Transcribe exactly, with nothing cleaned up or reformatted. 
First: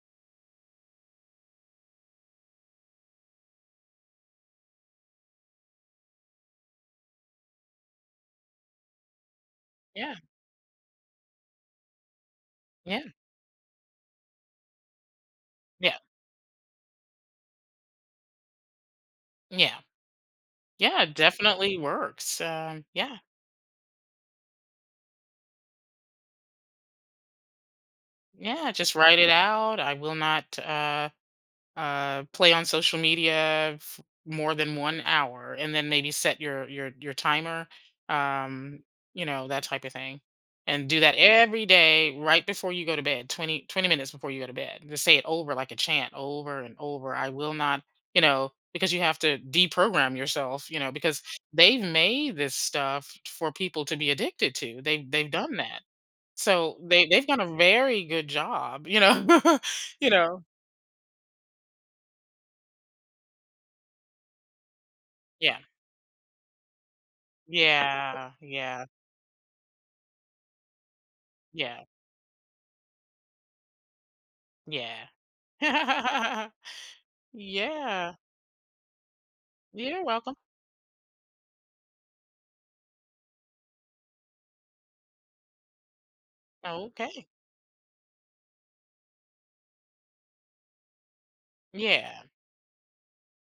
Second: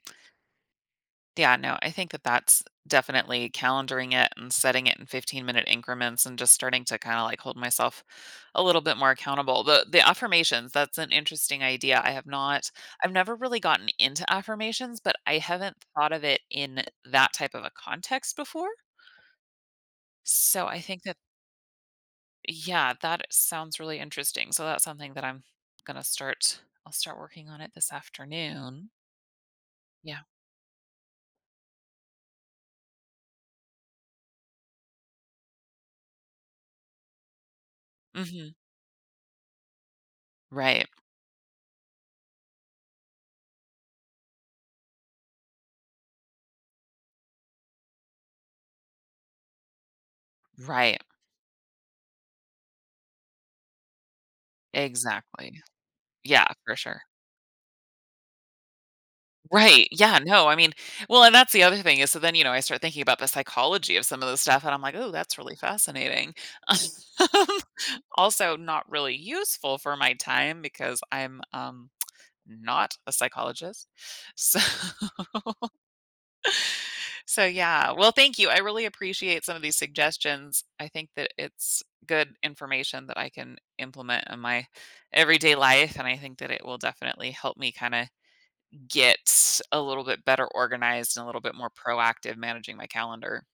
Yeah, no, I think that that's definitely calendaring it and setting it in 15-minute increments and just starting to kinda, like, hold myself a little bit more accountable, but the Yeah. affirmations, that's an interesting idea, I have not Yeah. I've never really gotten into affirmations, but I haven't Yeah. thought of it in that type of a context before Yeah. so I think Yeah, that definitely works. Um, Yeah. yeah. That sounds really interesting, so that's something that I'm gonna start, I'll start working on it this Yeah, afternoon. just write it out, "I will Yeah. not, uh, uh, play on social media f more than one hour," and then maybe set your your your timer, Mhm. um, you know, that type of thing, Right. and do that every day, right before you go to bed, twenty twenty minutes before you go to bed, and just say it over like a chant, over and over, "I will not" you know, because you have to deprogram yourself, you know, Right. because they've made this stuff for people to be addicted to, they've they've done Exactly. that. Yeah, for So sure. they they've done a very good job, you know, Right. you Yeah, know? no, I mean Well, and that's the other thing is, so then, you know, I start thinking about the psychology of some of those stuff and I'm like, "Ooh, that's really Yeah. fascinating." Yeah. Also, Yeah. not really useful for my time because I'm, Yeah. um, not a psychologist. So Yeah. So, yeah. Well, Yeah. thank you. I really appreciate some of these You're welcome. suggestions. I think that it's good information that I can implement in my everyday life, and I think that it will Okay. definitely help me kinda get a little bit better organized and a little bit more Yeah. proactive managing my calendar.